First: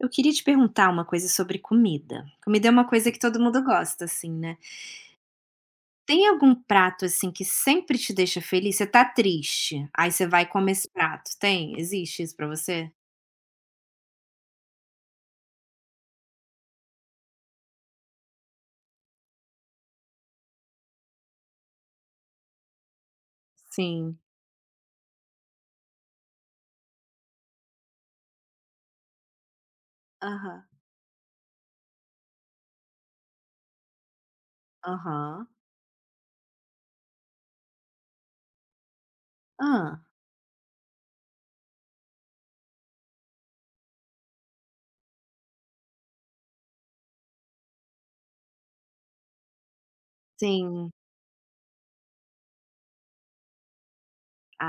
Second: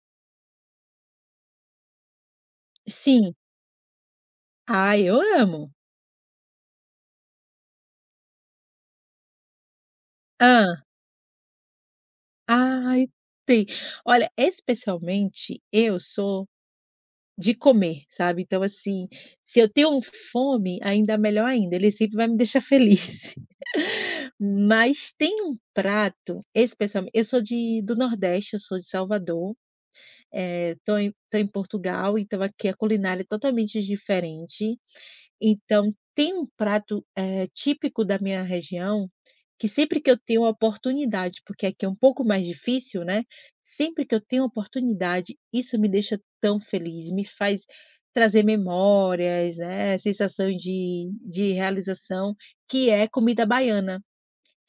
Eu queria te perguntar uma coisa sobre comida. Comida é uma coisa que Sim. todo mundo gosta, assim, né? Ai, eu amo. Tem algum prato, assim, que sempre te deixa feliz? Você tá triste, aí você vai e come Hã. esse prato. Tem? Existe isso pra você? Ai, tem. Olha, especialmente eu sou de comer, sabe. Então, assim, se eu tenho um fome, ainda melhor ainda, ele sempre vai me deixar feliz. Sim. Mas tem um prato, especialmente eu sou de do Nordeste, eu sou de Salvador, Aham. Tô em Portugal, então aqui a culinária é totalmente diferente. Aham. Então, tem um prato, típico da minha região, que sempre Ah. que eu tenho a oportunidade, porque aqui é um pouco mais difícil, né, sempre que eu tenho a oportunidade, isso me deixa tão feliz, me faz trazer memórias, né, sensação Sim. de realização, que é comida baiana,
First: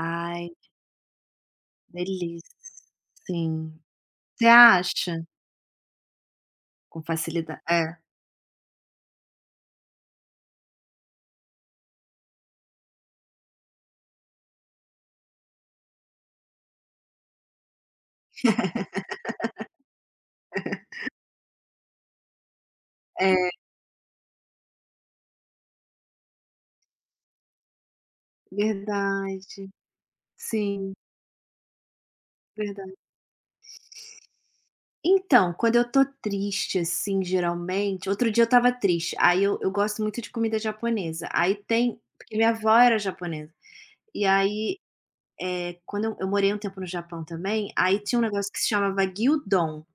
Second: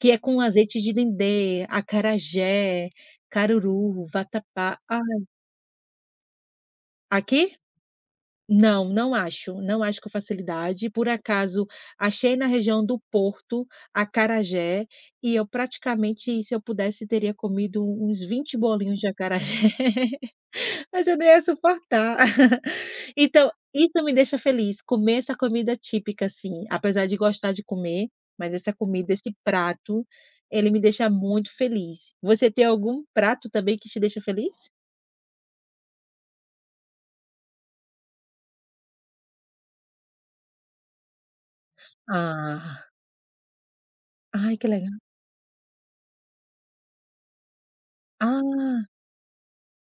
que é com azeite de dendê, delícia. acarajé, Sim. caruru, Você vatapá. Ah, acha? Com aqui. facilidade. É. Não, não acho, não acho com facilidade. Por acaso, achei na região do Porto, acarajé, e eu praticamente, se eu pudesse, teria comido uns 20 bolinhos de acarajé. Mas eu não ia suportar. Então, É, isso me deixa feliz, comer essa comida típica, assim, apesar de gostar de comer, mas essa comida, esse verdade. prato, ele me Sim, deixa muito feliz. Você tem verdade. algum prato também que te deixa feliz? Então, quando eu tô triste, assim, geralmente outro dia eu estava triste, aí eu gosto muito de comida japonesa, aí tem porque minha avó Ah, era japonesa, e ai que aí, legal. Quando eu morei um tempo no Japão também, aí tinha um negócio que se Ah, chamava Gyudon,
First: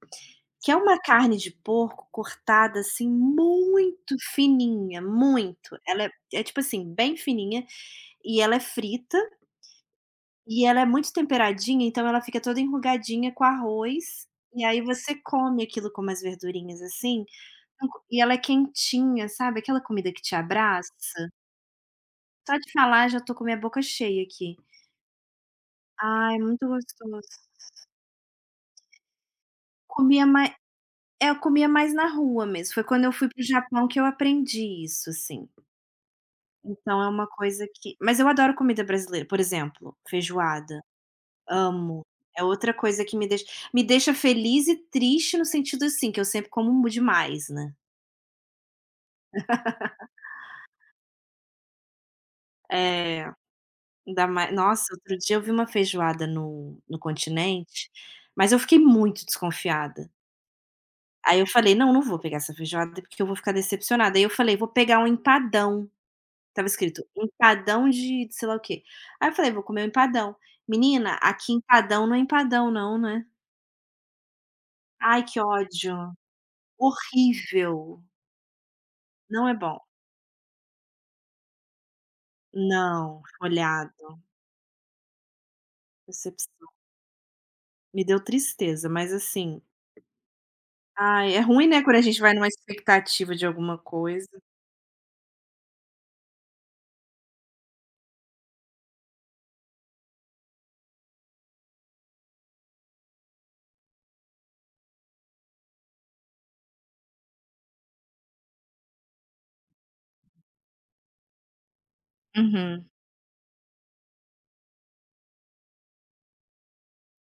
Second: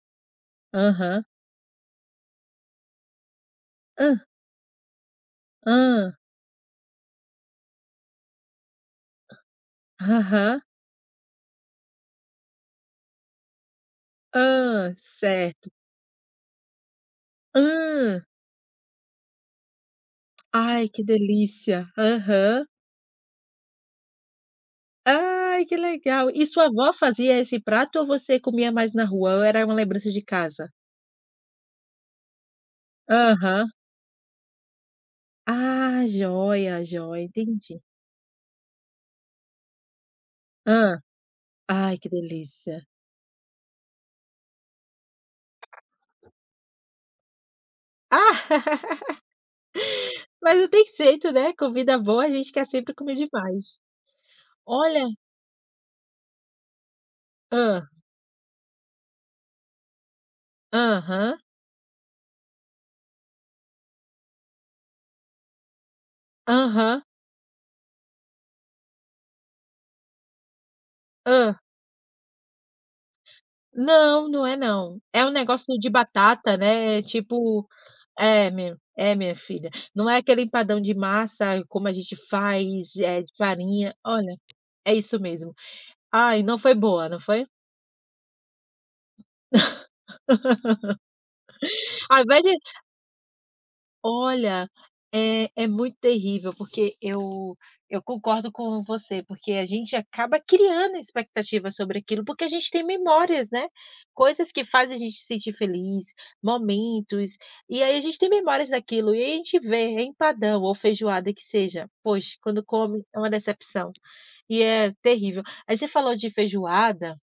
que é uma aham. carne de porco cortada, assim, muito Hã. fininha, muito. Ela é Hã. é tipo assim, bem fininha, e ela é frita, Aham. e ela é muito temperadinha, então ela fica toda enrugadinha com arroz, e aí Hã, você come certo. aquilo com umas verdurinhas, assim, e Hã. ela é quentinha, sabe, aquela comida que te Ai, abraça? que delícia. Só Aham. de falar já tô com a minha boca cheia aqui. Ai, que legal. Ai, E sua muito avó gostoso. fazia esse prato ou você comia mais na rua ou era uma lembrança de Comia mais, casa? é, eu comia mais na rua mesmo, foi quando eu fui para o Aham. Japão que eu aprendi isso, assim. Ah, joia, Então é joia, uma coisa entendi. que mas eu adoro comida brasileira, por exemplo, feijoada, Hã. Ai, amo. que É outra delícia. coisa que me deixa feliz e triste no sentido, assim, que eu sempre como demais, né. Ah, mas não tem jeito, né, comida boa a gente quer sempre comer É. demais. Ainda mais nossa, Olha, outro dia eu vi uma feijoada no hã. Continente, mas eu fiquei muito desconfiada. Aham. Aí eu falei: "Não, não vou pegar essa feijoada porque eu vou ficar decepcionada". Aí eu falei: "Vou pegar um empadão". Tava Aham. escrito "empadão de sei lá o quê. Aí eu falei: "Vou comer um empadão". Menina, aqui Hã. empadão não é empadão não, né. Não, não é não. Ai, É um que negócio de ódio, batata, né. É tipo. horrível, É, minha, é, minha não é filha. bom. Não é aquele empadão de massa, como a gente faz, Não, é de farinha. folhado, Olha, é isso mesmo. Ai, não decepção. foi boa, não foi? Me deu tristeza, mas assim, ai, é ruim, né, quando a gente Ao vai invés numa de. expectativa de alguma coisa. Olha, é é muito terrível, porque eu concordo com você, porque a gente acaba criando expectativas sobre aquilo, porque a gente tem memórias, né, coisas que fazem a gente se sentir feliz, momentos, e aí a gente tem memórias daquilo, e aí a gente vê é empadão ou feijoada que seja, poxa, quando Uhum. come é uma decepção, e é terrível. Aí você falou de feijoada,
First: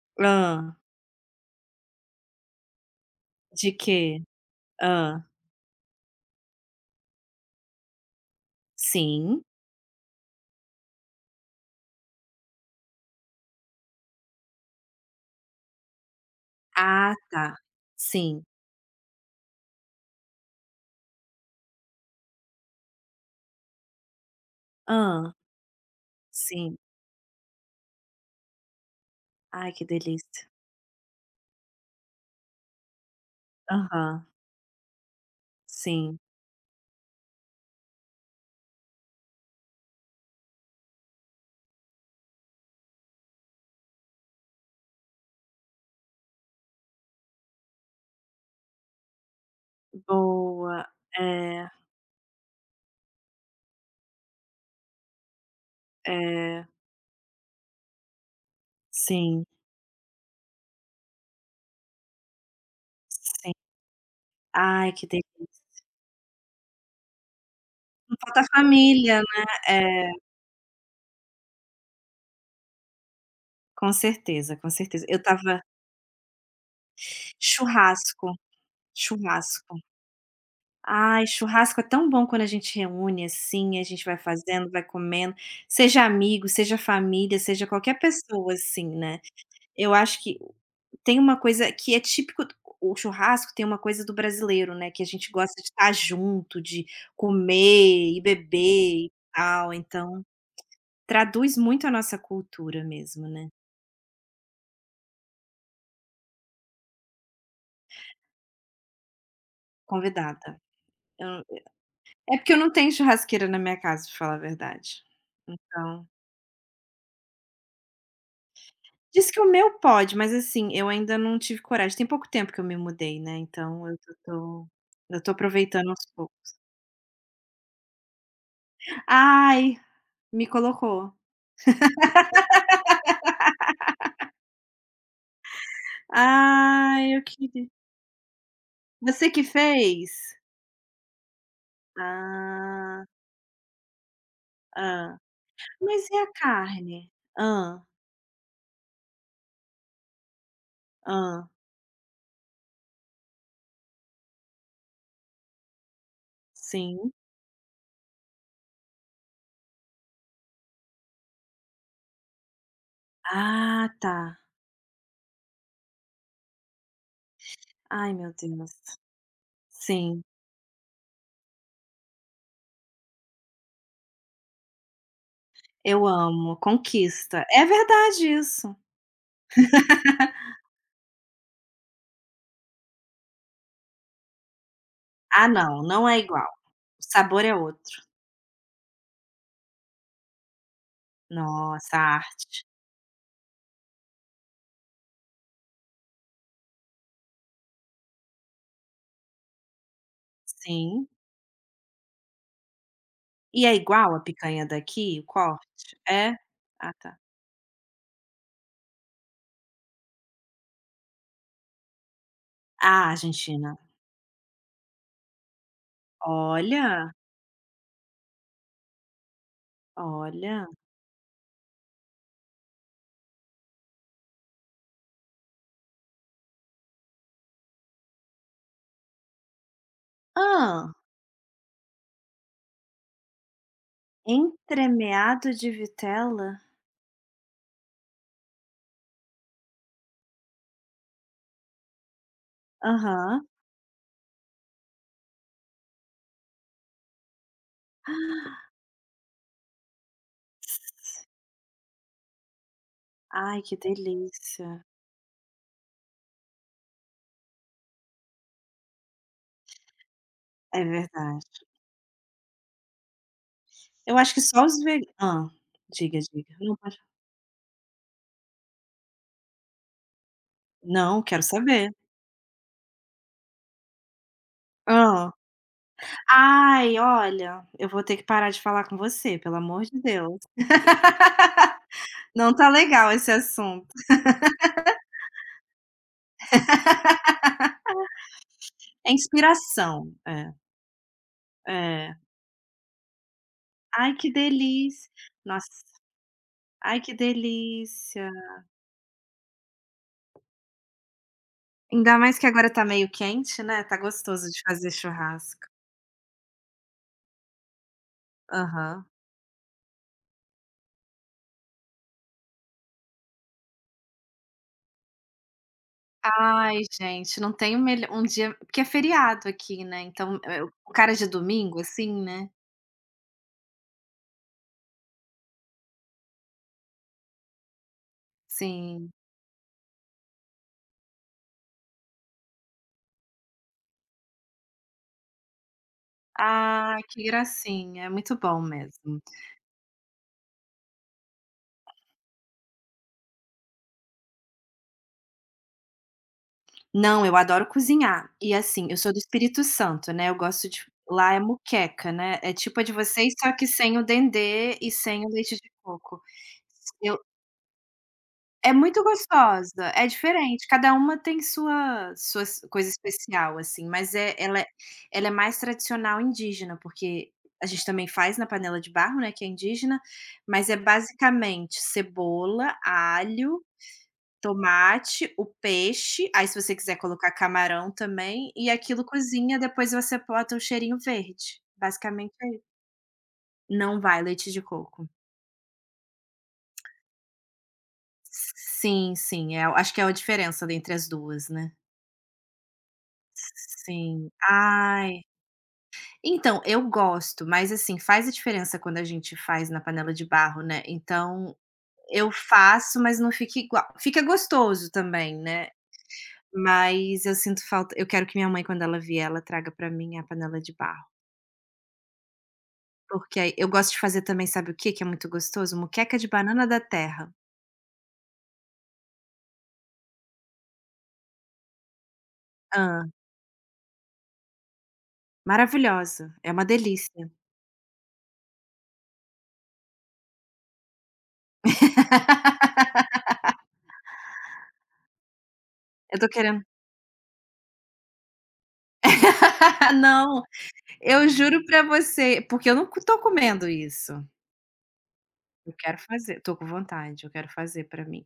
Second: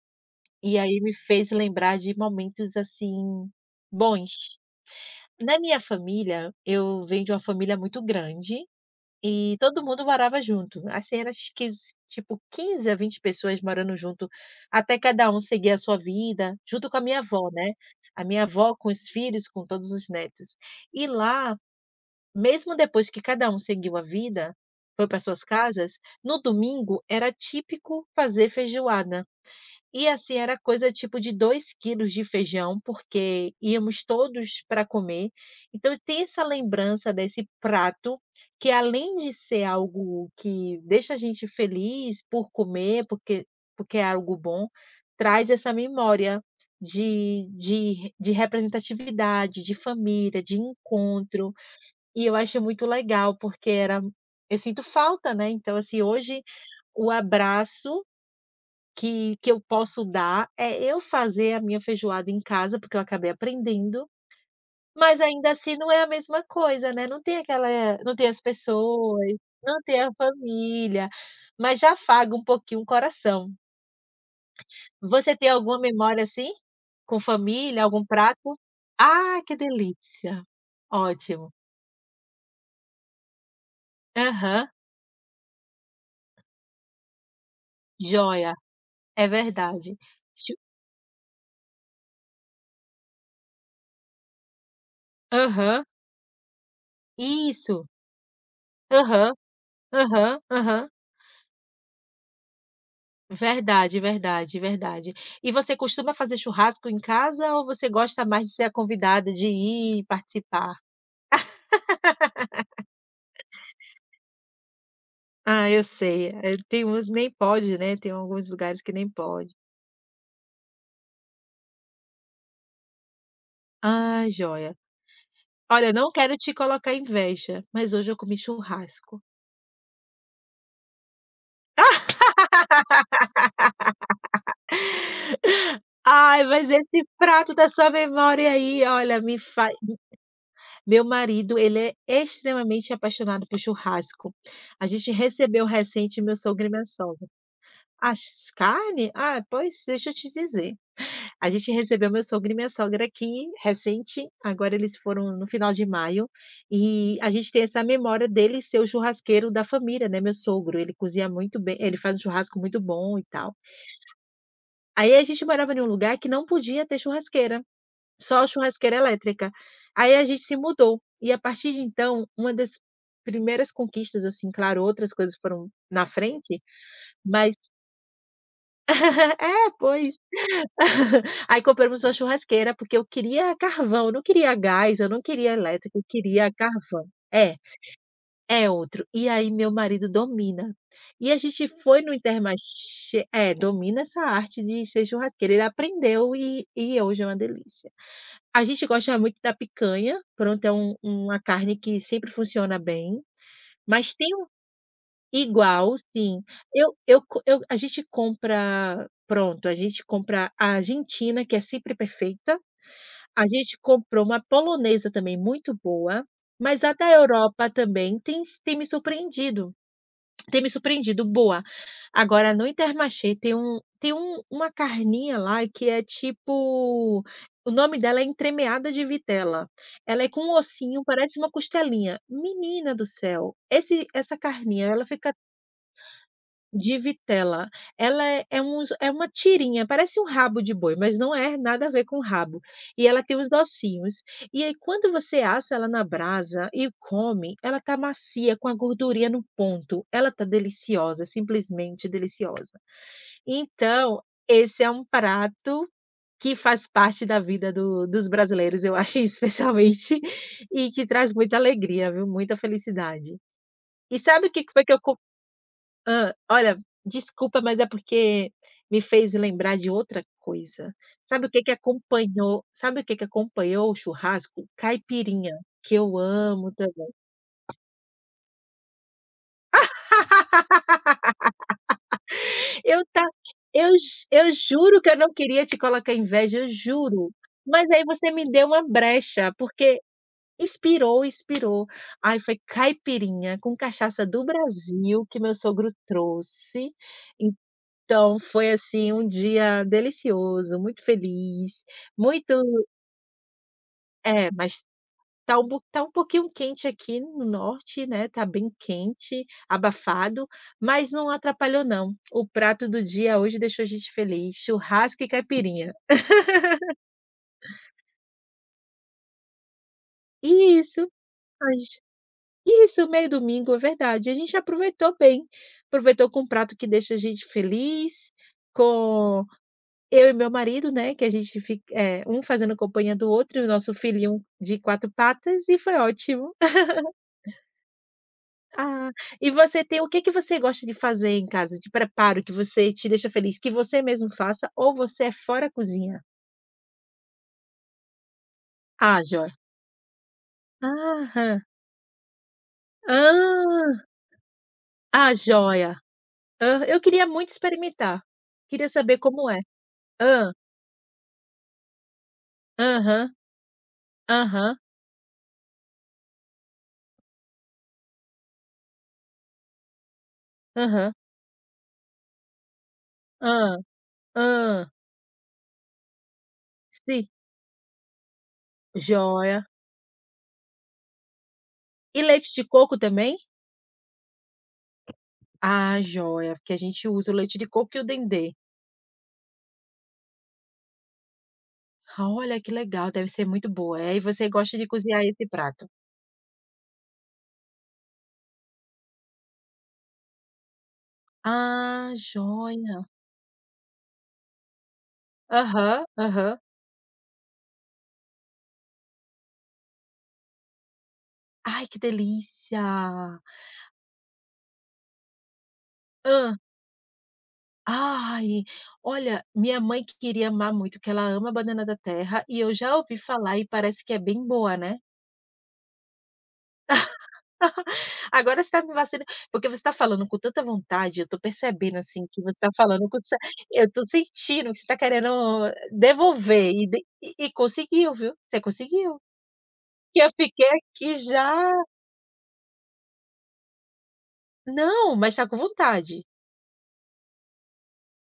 e Hã. aí me fez lembrar de momentos, assim, De quê? bons. Hã. Na minha família, eu venho de uma família muito grande Sim. e todo mundo morava junto. Assim, era acho que tipo 15, a 20 pessoas morando junto, até cada um seguir a sua vida, junto com a Ah, minha avó, tá. né? A Sim. minha avó com os filhos, com todos os netos. E lá, mesmo depois que cada um seguiu a vida, foi para Hã. suas casas, no Sim. domingo era típico fazer feijoada. Ai, que E assim, delícia. era coisa tipo de 2 quilos de feijão, porque íamos Aham. todos para comer. Então Sim. tem essa lembrança desse prato, que além de ser algo que deixa a gente feliz por comer, porque é algo bom, traz essa memória de representatividade, de família, de Boa. encontro. É, E eu acho muito legal, porque era eu sinto falta, né. Então assim, hoje é. o abraço que Sim, que eu posso dar é eu fazer a minha feijoada em casa, porque eu acabei sim. aprendendo, Ai, que mas ainda assim delícia. não é a mesma coisa, né, não tem aquela, não Não tem as falta família, pessoas, né. não tem a É, família, mas já afaga um pouquinho o coração. com certeza, com certeza. Eu Você tem estava alguma memória assim? Com família, algum churrasco, prato? Ah, que churrasco. delícia! Ai, Ótimo. churrasco é tão bom quando a gente reúne, assim, a gente vai Aham, fazendo, vai comendo, seja amigo, seja família, seja qualquer joia, pessoa, assim, né. é Eu verdade. acho que Chu tem uma coisa que é típico do o churrasco tem uma coisa do brasileiro, né, que a gente gosta de aham, estar junto, de isso. comer e beber e Aham, tal, então aham, aham. traduz muito a nossa cultura mesmo, né. Verdade, verdade, verdade. E você costuma fazer churrasco em casa ou você gosta mais de ser a convidada, de ir e Convidada. participar? Eu é porque eu não tenho churrasqueira na minha casa, pra falar a verdade. Ah, eu Então sei. Tem uns que nem pode, né, tem alguns lugares que nem diz que o pode. meu pode, mas assim, eu ainda não tive coragem. Tem pouco tempo que eu me mudei, né, então eu tô Ah, tô joia. eu tô Olha, aproveitando eu aos não quero te poucos. colocar inveja, mas hoje eu comi churrasco. Ai, me colocou. Ai, mas esse Ai, eu prato da queri sua memória aí, olha, Você me que faz fez? meu marido, ele é extremamente Ah, apaixonado por churrasco. A gente ah. recebeu Mas e recente a meu sogro e minha carne? sogra. Ah, As carne? Ah, pois deixa eu te dizer, ah. a gente recebeu meu sogro e minha sogra aqui recente, agora eles foram no final de maio, Sim. e a gente tem essa memória dele ser o churrasqueiro da família, né, meu sogro, ele cozinha muito bem, ele faz um churrasco muito bom e tal. Ah, tá. Aí a gente morava em um lugar que não podia ter churrasqueira, Ai, meu só Deus. churrasqueira elétrica. Aí a Sim, gente se mudou, e a partir de então, uma das primeiras conquistas, assim, claro, outras coisas foram na eu amo, frente, conquista. mas É verdade isso. é, pois. Aí compramos uma churrasqueira, porque eu queria carvão, eu não queria gás, eu não Ah, queria não, elétrico, eu não é igual. queria O carvão. sabor é É, outro. é outro. E aí meu marido domina. E a gente Nossa, foi no a arte. Intermarché é, domina essa arte de ser churrasqueiro, ele aprendeu e hoje é uma delícia. A gente gosta muito da picanha, pronto, é um Sim. uma carne que sempre funciona bem, E é igual mas a tem um picanha daqui, o igual corte? É? sim, Ah, tá. eu co eu a gente compra pronto, a gente compra a argentina, que é sempre perfeita. Ah, A gente Argentina. comprou uma polonesa também muito boa, mas a da Olha, Europa também tem s tem olha. me surpreendido, boa. Agora no Intermarché tem um uma carninha lá que é tipo o nome dela é entremeada de vitela. Ela é com um Ah, ossinho, parece uma costelinha. Menina do céu, esse essa carninha, ela fica entremeado de vitela? de vitela. Ela é é uns é uma tirinha, parece um rabo de boi, mas não é nada a ver com rabo. E ela tem Aham. os ossinhos. E aí quando você assa ela na brasa e come, ela tá macia, com a gordurinha no ponto. Ela tá deliciosa, S- simplesmente deliciosa. Ai, que Então, esse delícia. é um prato que faz parte da vida do dos brasileiros, eu acho, especialmente, É e que traz verdade. muita alegria, viu, muita felicidade. Eu E acho que sabe o que só que os foi que eu ve co. Ah, diga, Hã, diga. Não, olha, pode desculpa, mas é porque me fez lembrar de outra coisa. não, quero Sabe o que que saber. acompanhou sabe o que que acompanhou o churrasco? Ah. Caipirinha, que eu amo Ai, também. olha, eu vou ter que parar de falar com você, pelo amor de Deus. Não tá Eu legal ta esse assunto. eu ju eu juro que eu não queria te colocar inveja, eu juro, mas aí você me deu uma É brecha, porque inspiração. É, inspirou, inspirou. é. Aí foi caipirinha com Ai cachaça que do delícia. Brasil que meu Nossa, sogro trouxe, ai que delícia. então, foi, assim, um dia delicioso, muito feliz, Ainda mais que muito agora tá meio quente, né, tá é, gostoso de mas fazer tá churrasco. um po tá um pouquinho quente aqui no norte, né, tá bem Aham. quente, abafado, mas não atrapalhou não. O prato do dia hoje deixou a gente feliz, churrasco e caipirinha. Ai gente, não tem o melho um dia porque é feriado aqui, né, então, o Isso, cara de a domingo, gente assim, né. isso, meio domingo, é verdade. A gente aproveitou bem, aproveitou com um prato que deixa a gente feliz, Sim. com. Eu e meu marido, né, que a gente fica um fazendo companhia do outro e o nosso filhinho de 4 patas e foi ótimo. Ah, que gracinha, é muito bom Ah, mesmo. e você tem o que que você gosta de fazer em casa, de preparo que você te deixa feliz, que você mesmo faça ou você é fora cozinha? Não, eu adoro cozinhar. E assim, eu sou do Ah, joia. Espírito Santo, né, eu gosto de lá é Aham. muqueca, né, é tipo a de vocês, só que Ah. sem o dendê e sem o Ah, leite de joia. coco. Ah. Eu Eu queria muito experimentar. é Queria muito saber como é. gostosa, é Ah. diferente, cada uma tem sua sua s coisa Aham, especial, assim, mas é ela é aham, ela é mais tradicional indígena, porque a gente também faz na panela de barro, né, que é indígena, mas é aham. basicamente cebola, alho, Ah. Ah. tomate, o peixe, aí se você quiser Sim. colocar camarão também, e aquilo cozinha, Joia. depois você bota o cheirinho verde, E basicamente é leite isso. de coco também? Não vai leite de coco. Ah, joia, porque a gente usa o leite de coco e o dendê. Sim, sim, é acho que é a diferença entre as 2, né. Ah, olha que legal, deve ser muito boa. E Sim. você gosta de cozinhar Ai. esse prato? Então, eu gosto, mas assim, faz a diferença quando a gente faz na panela de barro, né, então Ah, eu faço, joia. mas não fica igual. Fica gostoso também, né, Aham, aham. mas eu sinto falta eu quero que minha mãe, quando ela vier, ela traga pra mim a panela de barro, Ai, que delícia. porque aí eu gosto de fazer também, sabe o que que é muito gostoso? Moqueca de Hã. banana da terra. Ai, olha, minha mãe que queria amar muito, que ela ama a banana da terra, e eu já Ah, ouvi falar e parece que é bem boa, né? maravilhosa, é uma delícia. Agora você tá me vacilando porque você tá falando com tanta vontade, eu tô percebendo, assim, que você tá falando com sa eu tô sentindo que você tá querendo Eu tô querendo devolver e de e conseguiu, viu, você conseguiu. Que eu não, fiquei aqui eu juro já pra você, porque eu não co tô comendo isso. não, mas tá com Eu quero vontade. fazer, tô com vontade, eu quero fazer pra mim.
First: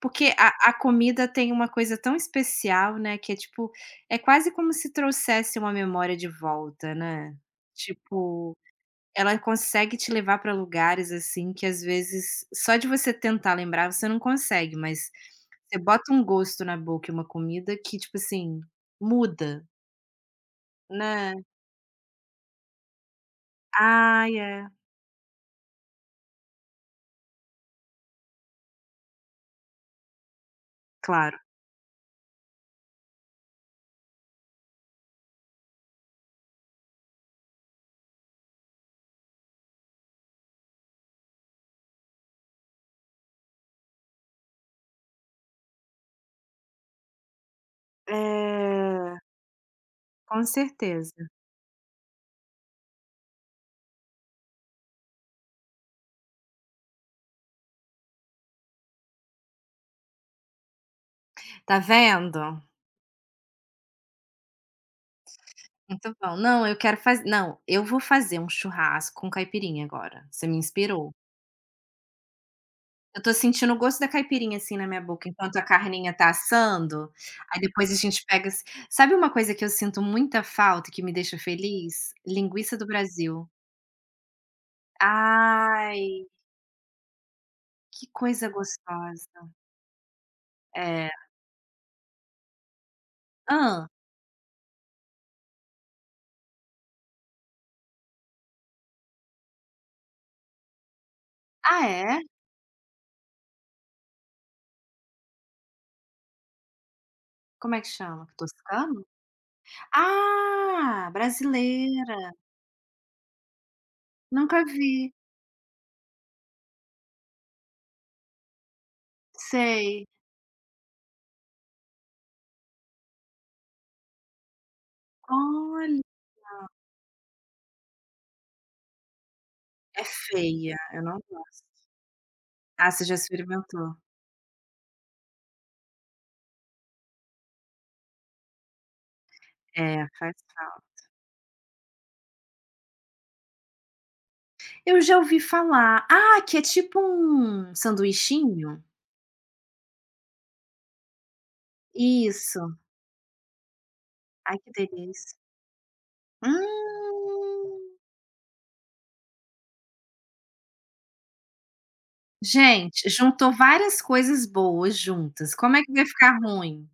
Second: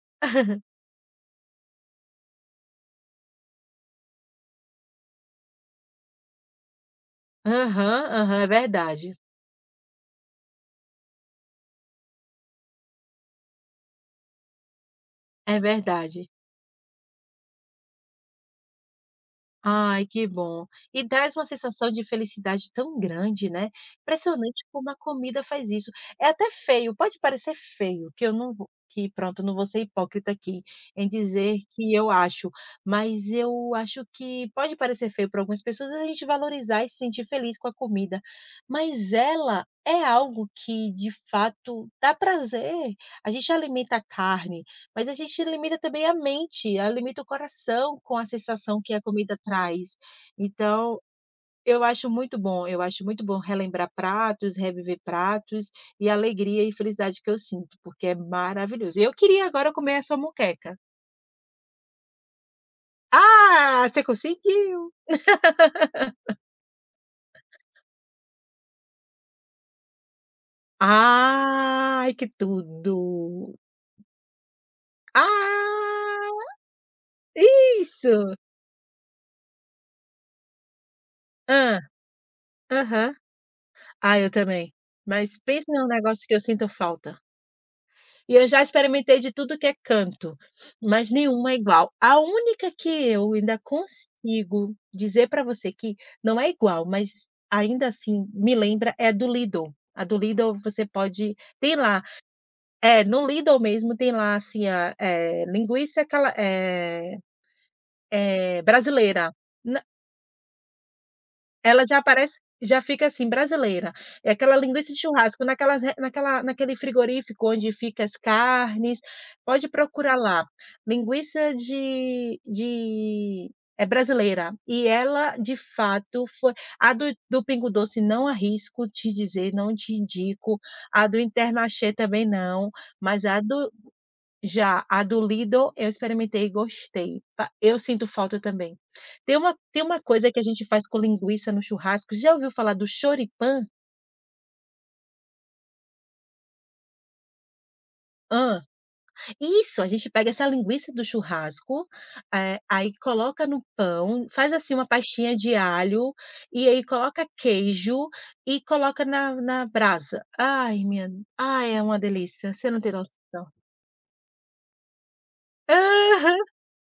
Porque a comida tem uma coisa tão especial, né, que é tipo, é quase como se trouxesse uma memória de volta, né. Aham, aham, é Tipo, verdade, ela consegue te levar pra lugares, assim, que às vezes só de você tentar lembrar você não consegue, mas é você bota um verdade. gosto na boca e uma comida que, tipo assim, muda, Ai, que bom. E né. traz uma sensação de felicidade tão grande, né. Ah, Impressionante é, como a comida faz isso. É até feio, pode parecer feio, que eu não vou que pronto, eu não vou ser hipócrita aqui em claro. dizer que eu acho, mas eu acho que pode parecer feio para algumas pessoas a gente valorizar e se sentir feliz com a comida, mas ela é algo que de fato dá prazer. A gente alimenta a carne, mas a gente limita também a mente, ah, limita o coração com a sensação que a É, comida traz. com Então, certeza. eu acho muito bom, eu acho muito bom relembrar pratos, reviver pratos e a alegria e felicidade que eu sinto, porque é maravilhoso. Eu queria agora comer a sua moqueca. Tá vendo? "Ah, você conseguiu!". Muito bom. Não, eu quero fazer não, eu vou fazer um churrasco com caipirinha agora, você me inspirou. "Ai, que tudo!". Eu tô sentindo o gosto da caipirinha, assim, na minha boca, enquanto a carninha tá "Ah!". assando, aí depois a gente Isso. pega assim sabe uma coisa que eu sinto muita falta e que me deixa Ah. feliz? Linguiça do Aham. Brasil. Ah, eu também. Mas pensa num Ai, negócio que eu sinto falta. que E eu coisa já experimentei de gostosa. tudo que é canto, mas É. nenhuma é igual. A única que eu ainda Ah, consigo dizer para você que não é igual, mas ainda assim me lembra é do Lidl. A do Lidl você pode tem ah, lá é? é, no Lidl mesmo tem lá, assim, a, linguiça aquela, Como é que chama? Toscano? brasileira. Ah, Ela já brasileira. aparece já fica assim, brasileira. É aquela Nunca linguiça de vi. churrasco naquelas re naquela naquele frigorífico onde fica as carnes, pode Sei. procurar lá, linguiça de é brasileira. E ela, de Olha. fato, foi a do Pingo Doce não arrisco te dizer, não te É indico, feia, eu a do não gosto. Intermarché também não, Ah, você já mas a do experimentou? já, a do Lidl eu experimentei e gostei. Pa eu sinto falta também. Tem uma É, coisa faz que a gente faz com falta. linguiça no churrasco, já ouviu falar do choripã? Eu já ouvi falar. Ah, que é tipo um Hã. sanduichinho? Isso, a gente pega essa linguiça do churrasco, Isso. aí coloca no pão, faz Ai, que assim uma pastinha delícia. de alho, Hum. e aí coloca queijo e coloca na brasa. Ai minha ai é uma delícia, você não tem Gente, noção. juntou várias coisas boas juntas, como é que vai Aham. ficar ruim.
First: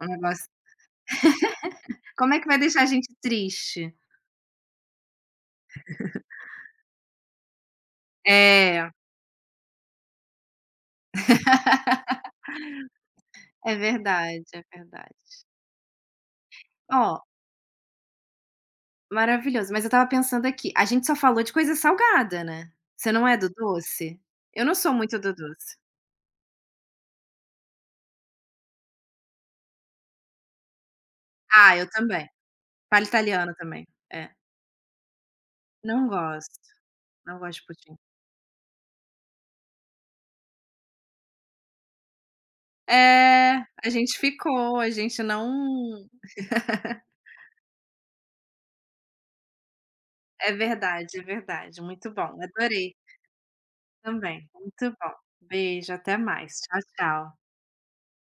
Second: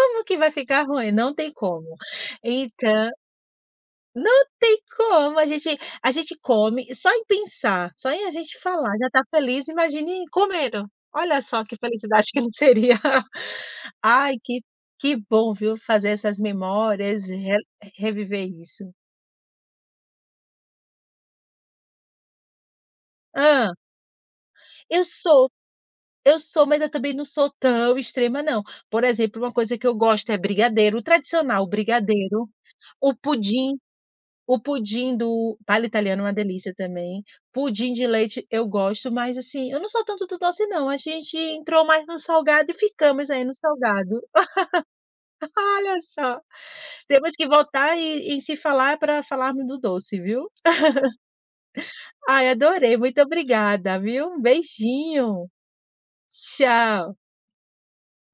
O que negócio, vai ficar ruim? Não tem como. como é que vai deixar a gente Então. triste? Não tem como, a gente come só em pensar, só em a gente É, falar já está feliz, imagine comendo. Olha só que felicidade que não seria. é Ai, verdade, que é verdade. que bom, viu, fazer essas Ó memórias, re reviver isso. maravilhoso, mas eu estava pensando aqui, a gente só falou de coisa salgada, né. Você não é do Ah, doce? Eu não sou eu muito do sou, doce. eu sou, mas eu também não sou tão extrema não. Por exemplo, uma coisa que eu gosto é brigadeiro, o tradicional Ah, eu também. brigadeiro, Palha o italiana pudim. também. É. O pudim do palha Não italiano é uma gosto, delícia também, não gosto de pudim pudim. de leite eu gosto, mas assim, eu não sou tanto do doce não, a gente entrou mais no salgado e ficamos aí no É, a gente salgado. ficou, a gente Olha não só, temos que voltar e se falar para falarmos do doce, viu. é verdade, é verdade, muito bom, Ai, adorei adorei, muito obrigada, viu. Um também, muito bom. beijinho. Beijo, até mais. Tchau, Tchau. tchau.